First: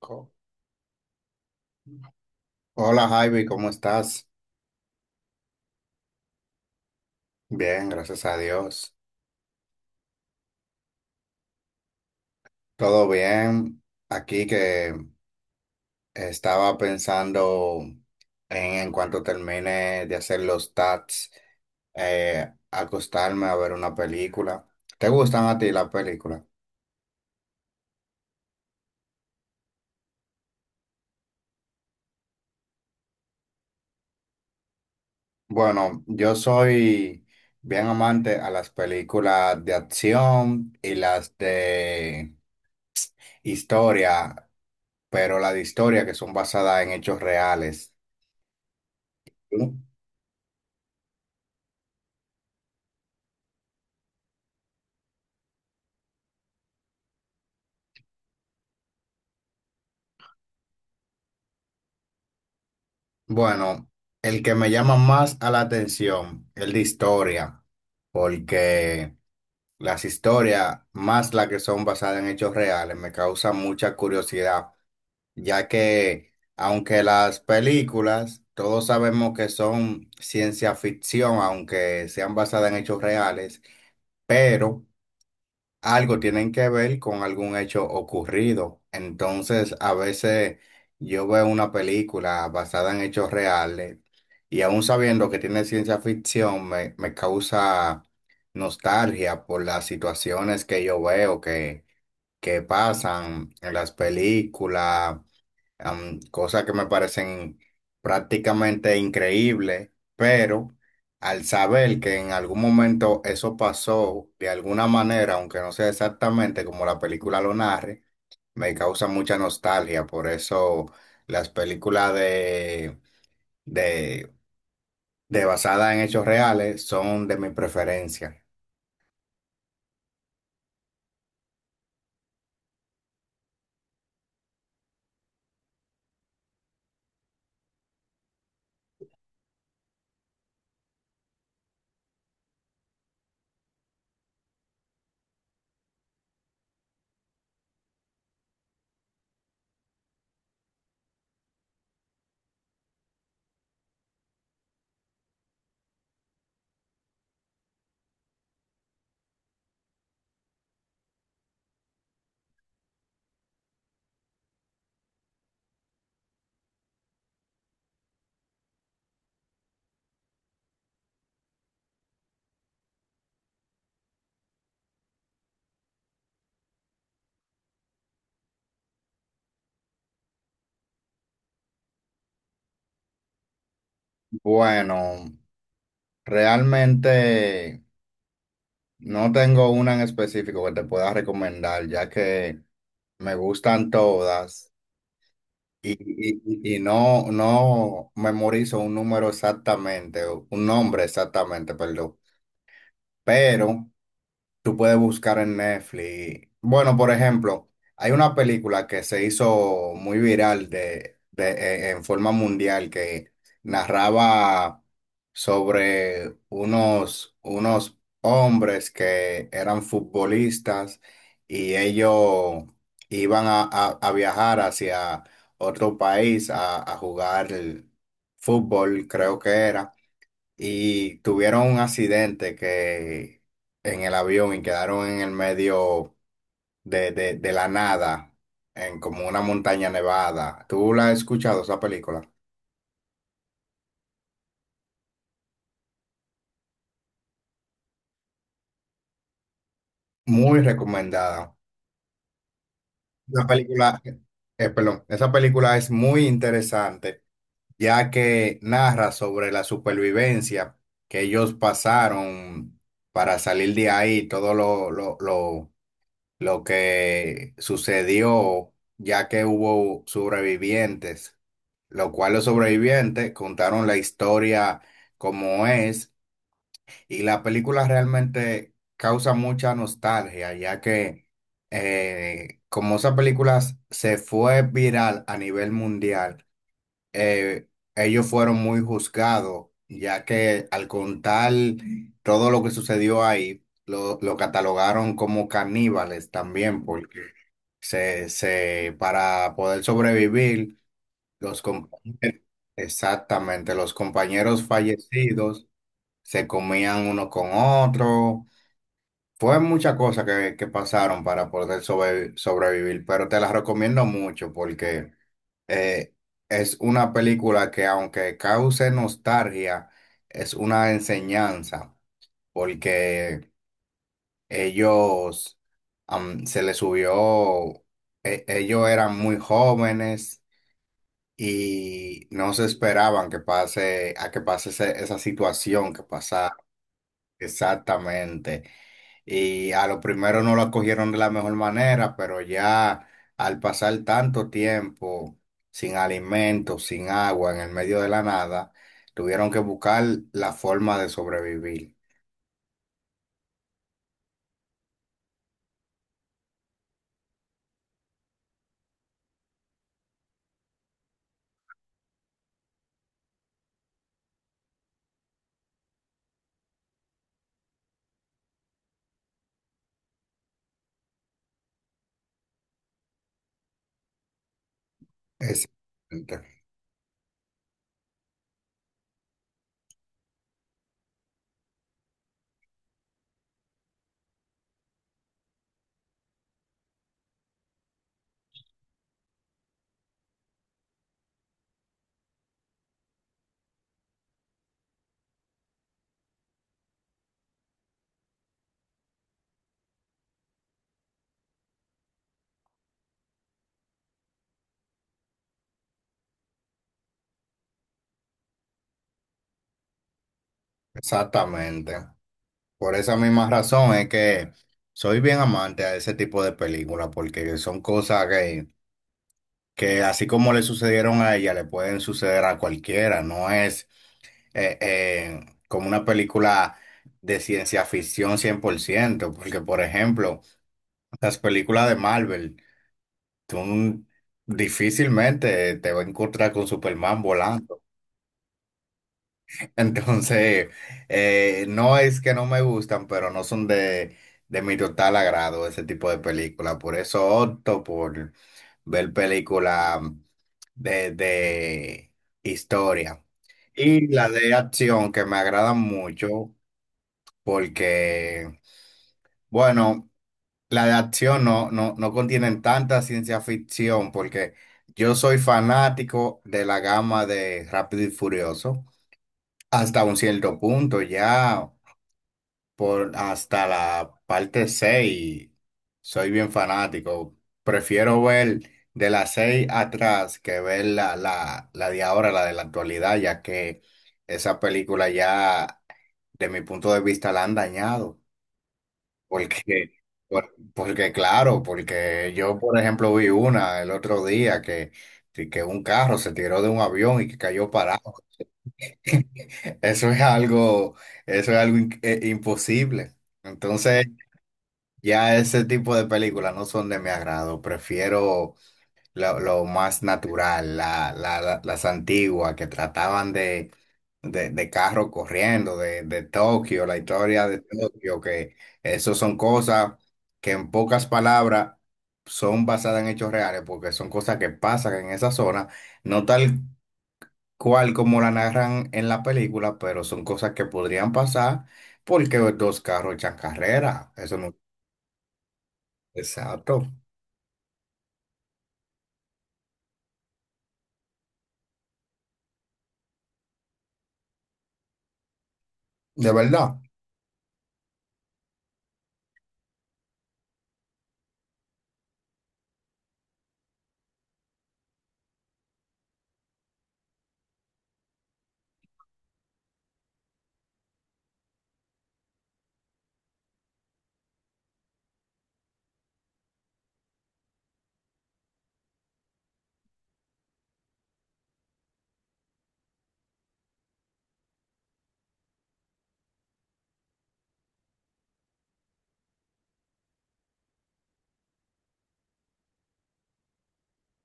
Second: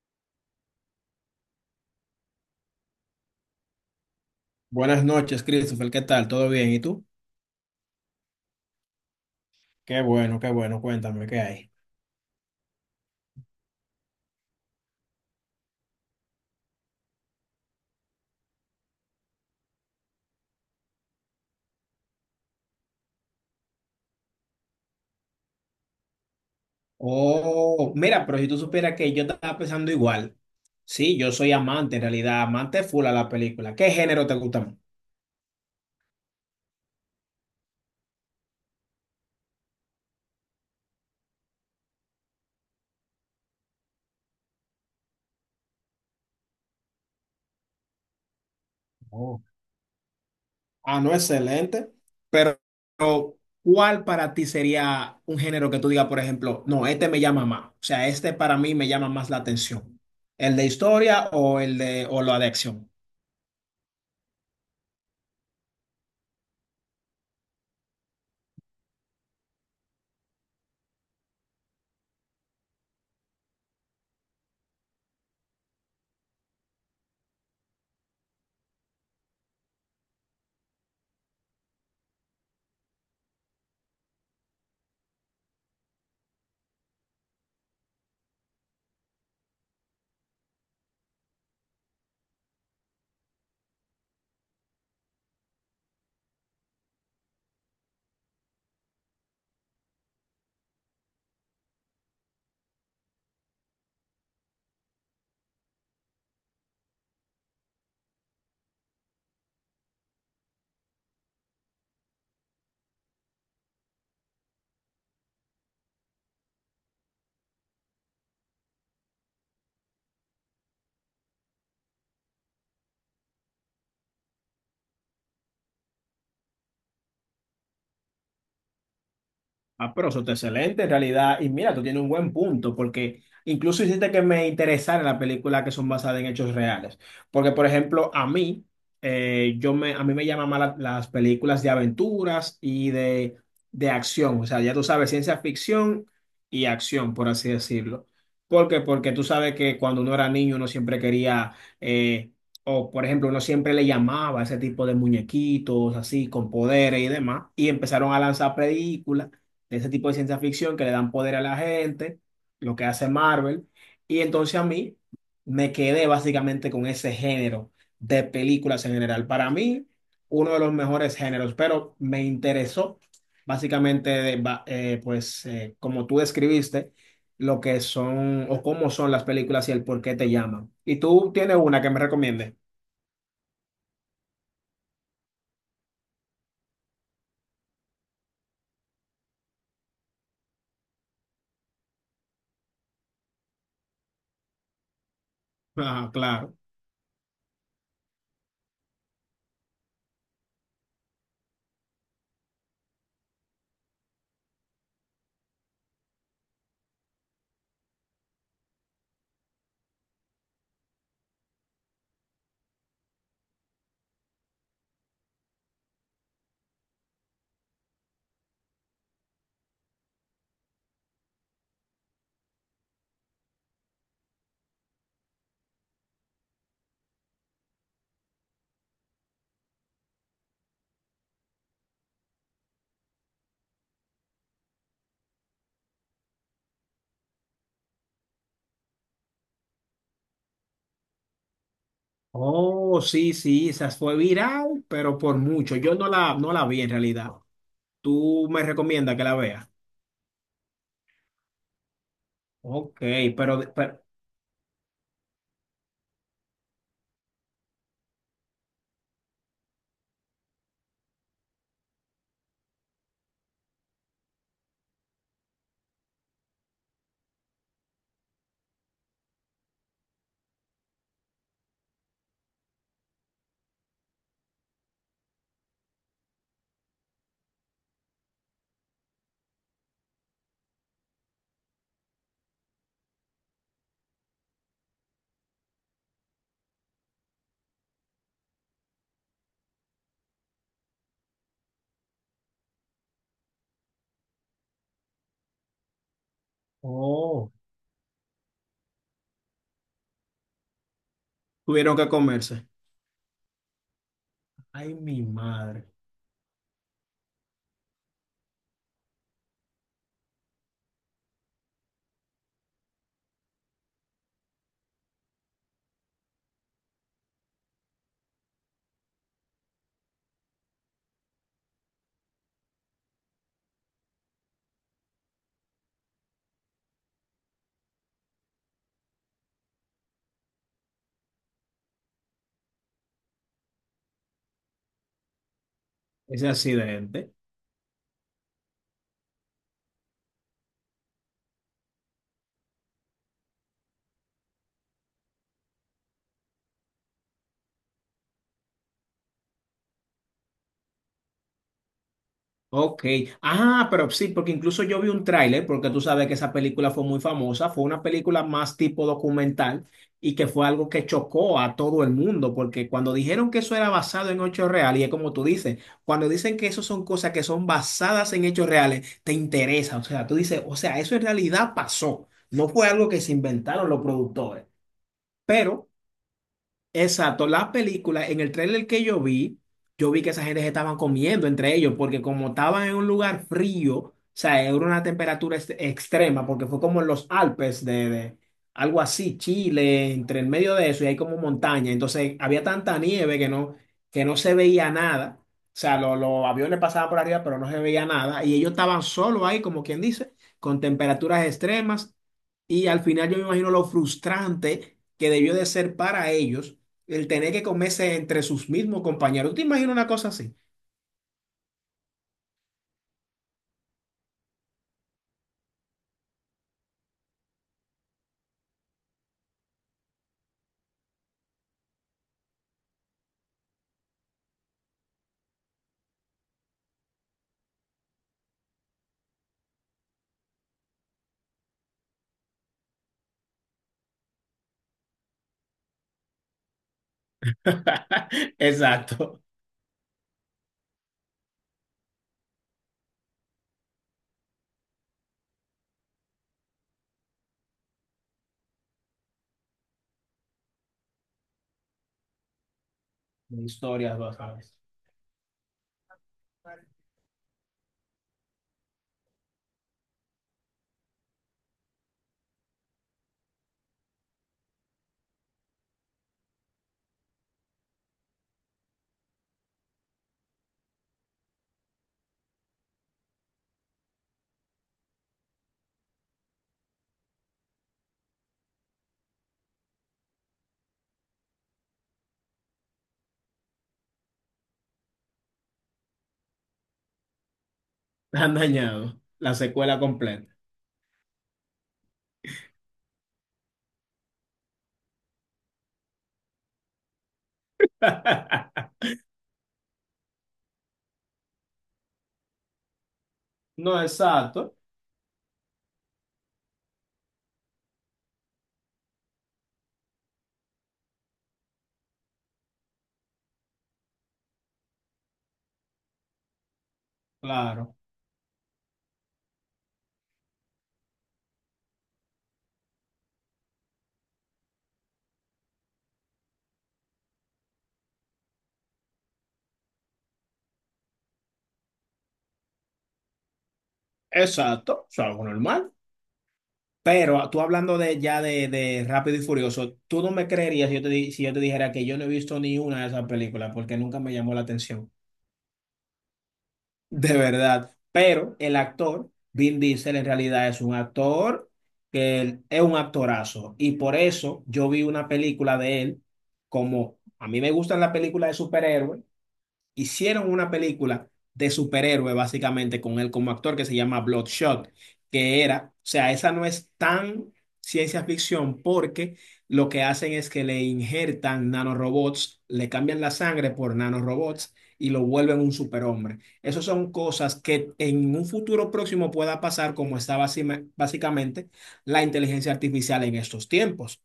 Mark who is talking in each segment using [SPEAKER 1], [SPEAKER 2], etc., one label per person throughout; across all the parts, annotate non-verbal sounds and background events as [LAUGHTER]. [SPEAKER 1] Co- Hola Javi, ¿cómo estás?
[SPEAKER 2] Buenas noches, Christopher. ¿Qué tal? ¿Todo bien? ¿Y tú?
[SPEAKER 1] Bien, gracias a Dios.
[SPEAKER 2] Qué bueno, qué bueno. Cuéntame, ¿qué hay?
[SPEAKER 1] Todo bien. Aquí que estaba pensando en cuanto termine de hacer los tats, acostarme a ver una película. ¿Te gustan a ti las películas?
[SPEAKER 2] Oh, mira, pero si tú supieras que yo estaba pensando igual. Sí, yo soy amante, en realidad, amante full a la película. ¿Qué género te gusta más?
[SPEAKER 1] Bueno, yo soy bien amante a las películas de acción y las de historia, pero las de historia que son basadas en hechos reales.
[SPEAKER 2] Oh.
[SPEAKER 1] ¿No?
[SPEAKER 2] Ah, no, excelente. Pero, pero ¿cuál para ti sería un género que tú digas, por ejemplo, no, este me llama más? O sea, este para mí me llama más la atención. ¿El de historia o el de o la de acción?
[SPEAKER 1] Bueno, el que me llama más a la atención, el de historia, porque las historias, más las que son basadas en hechos reales, me causan mucha curiosidad, ya que aunque las películas, todos sabemos que son ciencia ficción, aunque sean basadas en hechos reales, pero algo tienen que ver con algún hecho ocurrido. Entonces, a veces yo veo una película basada en hechos reales y aún sabiendo que tiene ciencia ficción, me causa nostalgia por las situaciones que yo veo que pasan en las películas, cosas que me parecen prácticamente increíbles, pero al saber que en algún momento eso pasó de alguna manera, aunque no sea exactamente como la película lo narre, me causa mucha nostalgia. Por eso las películas de, de basadas en hechos reales son de mi preferencia.
[SPEAKER 2] Ah, pero eso está excelente en realidad. Y mira, tú tienes un buen punto, porque incluso hiciste que me interesara las películas que son basadas en hechos reales. Porque, por ejemplo, a mí, yo me, a mí me llaman más las películas de aventuras y de acción. O sea, ya tú sabes, ciencia ficción y acción, por así decirlo. ¿Por qué? Porque tú sabes que cuando uno era niño, uno siempre quería, eh, o por ejemplo, uno siempre le llamaba a ese tipo de muñequitos así, con poderes y demás, y empezaron a lanzar películas ese tipo de ciencia ficción que le dan poder a la gente, lo que hace Marvel. Y entonces a mí me quedé básicamente con ese género de películas en general. Para mí, uno de los mejores géneros, pero me interesó básicamente, de ba- pues como tú describiste, lo que son o cómo son las películas y el por qué te llaman. ¿Y tú tienes una que me recomiendes?
[SPEAKER 1] Bueno, realmente, no tengo una en específico que te pueda recomendar, ya que me gustan todas y,
[SPEAKER 2] Ah, claro.
[SPEAKER 1] y- y- no, no memorizo un número exactamente, o un nombre exactamente, perdón. Pero tú puedes buscar en Netflix. Bueno, por ejemplo, hay una película que se hizo muy viral en forma mundial que narraba sobre unos hombres que eran futbolistas y ellos iban a viajar hacia otro país a jugar fútbol, creo que era, y tuvieron un accidente que en el avión, y quedaron en el medio de la nada, en como una montaña nevada. ¿Tú la has escuchado esa película?
[SPEAKER 2] Oh, sí, sí, esa fue viral, pero por mucho. Yo no la vi en realidad. Tú me recomiendas que la vea.
[SPEAKER 1] Muy recomendada.
[SPEAKER 2] Ok,
[SPEAKER 1] La
[SPEAKER 2] pero, de-
[SPEAKER 1] película,
[SPEAKER 2] pero-
[SPEAKER 1] perdón, esa película es muy interesante, ya que narra sobre la supervivencia que ellos pasaron para salir de ahí, todo lo que sucedió, ya que hubo sobrevivientes, lo cual los sobrevivientes contaron la historia como es, y la película realmente causa mucha nostalgia ya que, como esa película se fue viral a nivel mundial, eh, ellos fueron muy juzgados, ya que al contar todo lo que sucedió ahí, lo catalogaron como caníbales también, porque
[SPEAKER 2] oh,
[SPEAKER 1] para poder sobrevivir, los, com-
[SPEAKER 2] tuvieron que comerse.
[SPEAKER 1] exactamente, los compañeros
[SPEAKER 2] Ay, mi
[SPEAKER 1] fallecidos
[SPEAKER 2] madre,
[SPEAKER 1] se comían uno con otro. Fue muchas cosas que pasaron para poder sobrevivir, pero te las recomiendo mucho porque, eh, es una película que aunque cause nostalgia, es una enseñanza, porque ellos, se les subió, ellos eran muy jóvenes y no se esperaban a que pase esa situación que
[SPEAKER 2] ese
[SPEAKER 1] pasa.
[SPEAKER 2] accidente.
[SPEAKER 1] Exactamente. Y a lo primero no lo acogieron de la mejor manera, pero ya al pasar tanto tiempo sin alimentos, sin agua, en el medio de la nada, tuvieron que buscar la forma de sobrevivir.
[SPEAKER 2] Ok. Ah, pero sí, porque incluso yo vi un tráiler, porque tú sabes que esa película fue muy famosa, fue una película más tipo documental y que fue algo que chocó a todo el mundo, porque cuando dijeron que eso era basado en hechos reales, y es como tú dices, cuando dicen que eso son cosas que son basadas en hechos reales, te interesa, o sea, tú dices, o sea, eso en realidad pasó, no fue algo que se inventaron los productores. Pero
[SPEAKER 1] Exactamente.
[SPEAKER 2] exacto, la película, en el tráiler que yo vi que esa gente se estaban comiendo entre ellos, porque como estaban en un lugar frío, o sea, era una temperatura extrema, porque fue como en los Alpes de algo así, Chile, entre el medio de eso, y hay como montaña, entonces había tanta nieve que no se veía nada, o sea, los aviones pasaban por arriba, pero no se veía nada, y ellos estaban solos ahí, como quien dice, con temperaturas extremas, y al final yo me imagino lo frustrante que debió de ser para ellos el tener que comerse entre sus mismos compañeros. ¿Tú te imaginas una cosa así?
[SPEAKER 1] Exactamente. Por esa misma razón es que soy bien amante a ese tipo de películas, porque son cosas que así como le sucedieron a ella, le pueden suceder a cualquiera, no es, como una película de ciencia ficción 100%, porque por ejemplo, las películas de Marvel, tú difícilmente te vas a encontrar con Superman volando.
[SPEAKER 2] [LAUGHS] Exacto.
[SPEAKER 1] [LAUGHS] Entonces, no es que no me gustan, pero no son de mi total agrado ese tipo de película. Por eso opto por ver películas de historia.
[SPEAKER 2] De
[SPEAKER 1] Y
[SPEAKER 2] historias
[SPEAKER 1] la de
[SPEAKER 2] basadas.
[SPEAKER 1] acción que me agradan mucho porque, bueno, la de acción no, no, no contienen tanta ciencia ficción, porque yo soy fanático de la gama de Rápido y Furioso, hasta un cierto punto, ya por hasta la parte 6 soy bien fanático. Prefiero ver de la 6 atrás que ver la de ahora, la de la actualidad, ya que esa película ya, de mi punto de vista, la han dañado.
[SPEAKER 2] Han dañado la
[SPEAKER 1] Porque,
[SPEAKER 2] secuela completa.
[SPEAKER 1] porque claro, porque yo, por ejemplo, vi una el otro día que un carro se tiró de un avión y que cayó parado.
[SPEAKER 2] [LAUGHS]
[SPEAKER 1] [LAUGHS] Eso es algo, eso es algo, imposible.
[SPEAKER 2] No,
[SPEAKER 1] Entonces,
[SPEAKER 2] exacto,
[SPEAKER 1] ya ese tipo de películas no son de mi agrado. Prefiero lo más natural, las antiguas que trataban de carro corriendo, de Tokio, la historia de
[SPEAKER 2] claro.
[SPEAKER 1] Tokio, que eso son cosas que en pocas palabras son basadas en hechos reales, porque son cosas que pasan en esa zona, no tal cual como la narran en la película, pero son cosas que podrían pasar porque dos carros echan carrera, eso no.
[SPEAKER 2] Exacto, es algo normal.
[SPEAKER 1] Exacto,
[SPEAKER 2] Pero tú hablando de ya de Rápido y Furioso, tú no me creerías si yo te, si yo te dijera que yo no he visto ni una de esas películas porque nunca me llamó la atención.
[SPEAKER 1] de verdad.
[SPEAKER 2] De verdad. Pero el actor, Vin Diesel, en realidad es un actor que es un actorazo. Y por eso yo vi una película de él, como a mí me gustan las películas de superhéroes, hicieron una película de superhéroe, básicamente, con él como actor que se llama Bloodshot, que era, o sea, esa no es tan ciencia ficción porque lo que hacen es que le injertan nanorobots, le cambian la sangre por nanorobots y lo vuelven un superhombre. Esas son cosas que en un futuro próximo pueda pasar como está básicamente la inteligencia artificial en estos tiempos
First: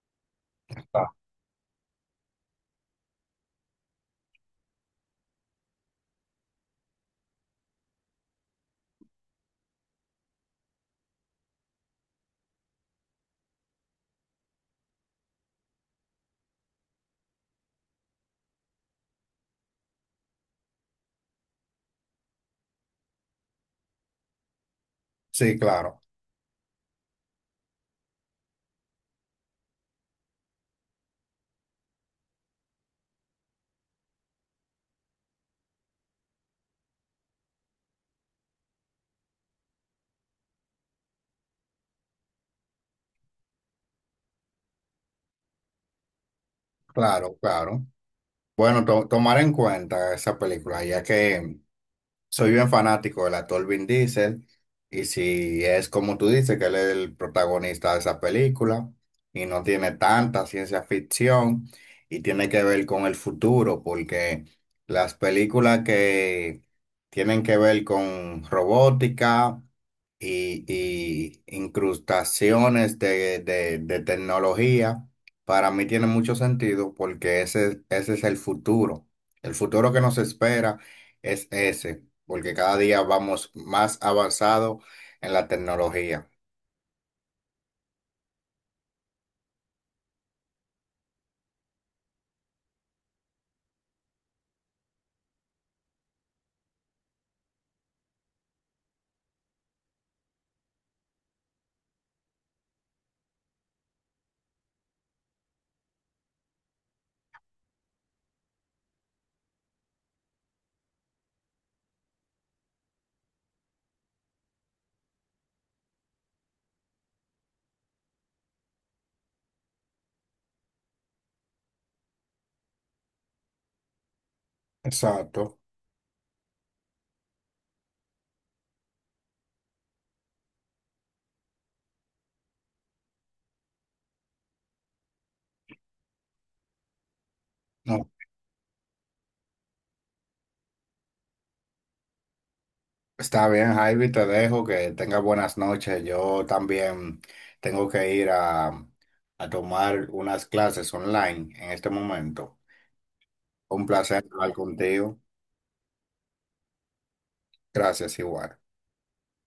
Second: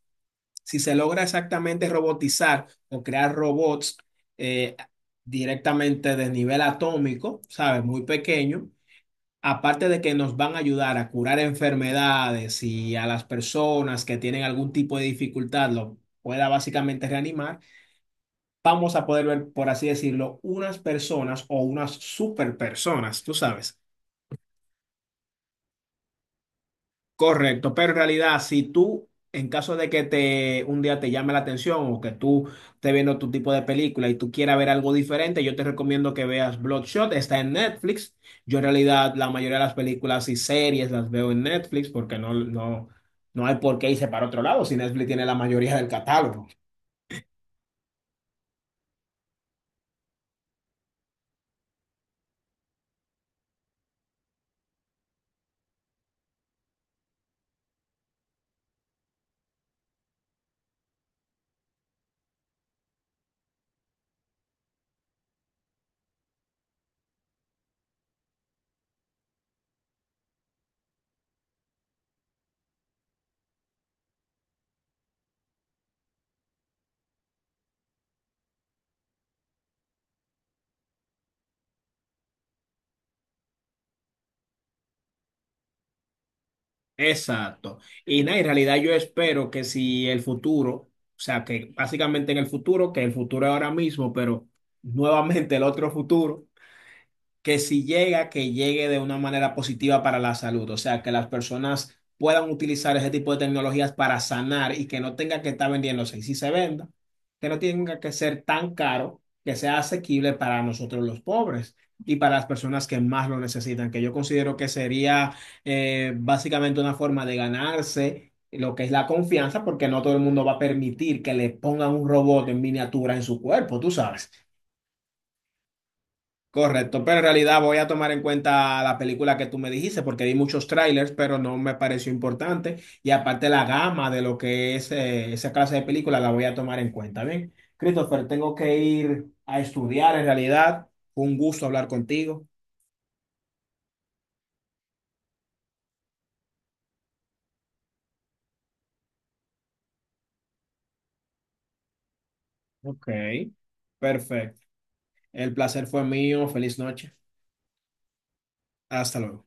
[SPEAKER 2] si se
[SPEAKER 1] Ah,
[SPEAKER 2] logra exactamente robotizar o crear robots eh, directamente de nivel atómico, ¿sabes? Muy pequeño, aparte de que nos van a ayudar a curar enfermedades y a las personas que tienen algún tipo de dificultad lo pueda básicamente reanimar, vamos a poder ver, por así decirlo, unas personas o unas super personas, tú sabes.
[SPEAKER 1] sí, claro,
[SPEAKER 2] Correcto, pero en realidad, si tú, en caso de que te un día te llame la atención o que tú estés viendo tu tipo de película y tú quieras ver algo diferente, yo te recomiendo que veas Bloodshot, está en Netflix. Yo en realidad la mayoría de las películas y series las veo en Netflix porque no hay por qué irse para otro lado si Netflix tiene la mayoría del catálogo.
[SPEAKER 1] claro, claro. Bueno, tomar en cuenta esa película, ya que soy bien fanático del actor Vin Diesel, y si es como tú dices que él es el protagonista de esa película, y no tiene tanta ciencia ficción y tiene que ver con el futuro, porque las películas que tienen que ver con robótica y incrustaciones de tecnología, para mí tiene mucho sentido porque ese es el futuro. El futuro que nos espera es ese, porque cada día vamos más avanzado en la tecnología.
[SPEAKER 2] Exacto. Y nada, en realidad yo espero que si el futuro, o sea, que básicamente en el futuro, que el futuro es ahora mismo, pero nuevamente el otro futuro. Que si llega, que llegue de una manera positiva para la salud, o sea, que las personas puedan utilizar ese tipo de tecnologías para sanar y que no tenga que estar vendiéndose. Y si se venda, que no tenga que ser tan caro, que sea asequible para nosotros los pobres y para las personas que más lo necesitan, que yo considero que sería básicamente una forma de ganarse lo que es la confianza, porque no todo el mundo va a permitir que le pongan un robot en miniatura en su cuerpo, tú sabes.
[SPEAKER 1] Exacto.
[SPEAKER 2] Correcto, pero en realidad voy a tomar en cuenta la película que tú me dijiste porque vi muchos trailers, pero no me pareció importante. Y aparte la gama de lo que es esa clase de película la voy a tomar en cuenta. Bien,
[SPEAKER 1] No,
[SPEAKER 2] Christopher, tengo que ir a estudiar en realidad. Fue un gusto hablar contigo.
[SPEAKER 1] está bien, Javi, te dejo, que tengas buenas noches. Yo también tengo que ir a tomar unas clases online en este momento.
[SPEAKER 2] Ok,
[SPEAKER 1] Un placer hablar
[SPEAKER 2] perfecto.
[SPEAKER 1] contigo.
[SPEAKER 2] El placer fue mío. Feliz noche.
[SPEAKER 1] Gracias, igual.
[SPEAKER 2] Hasta luego.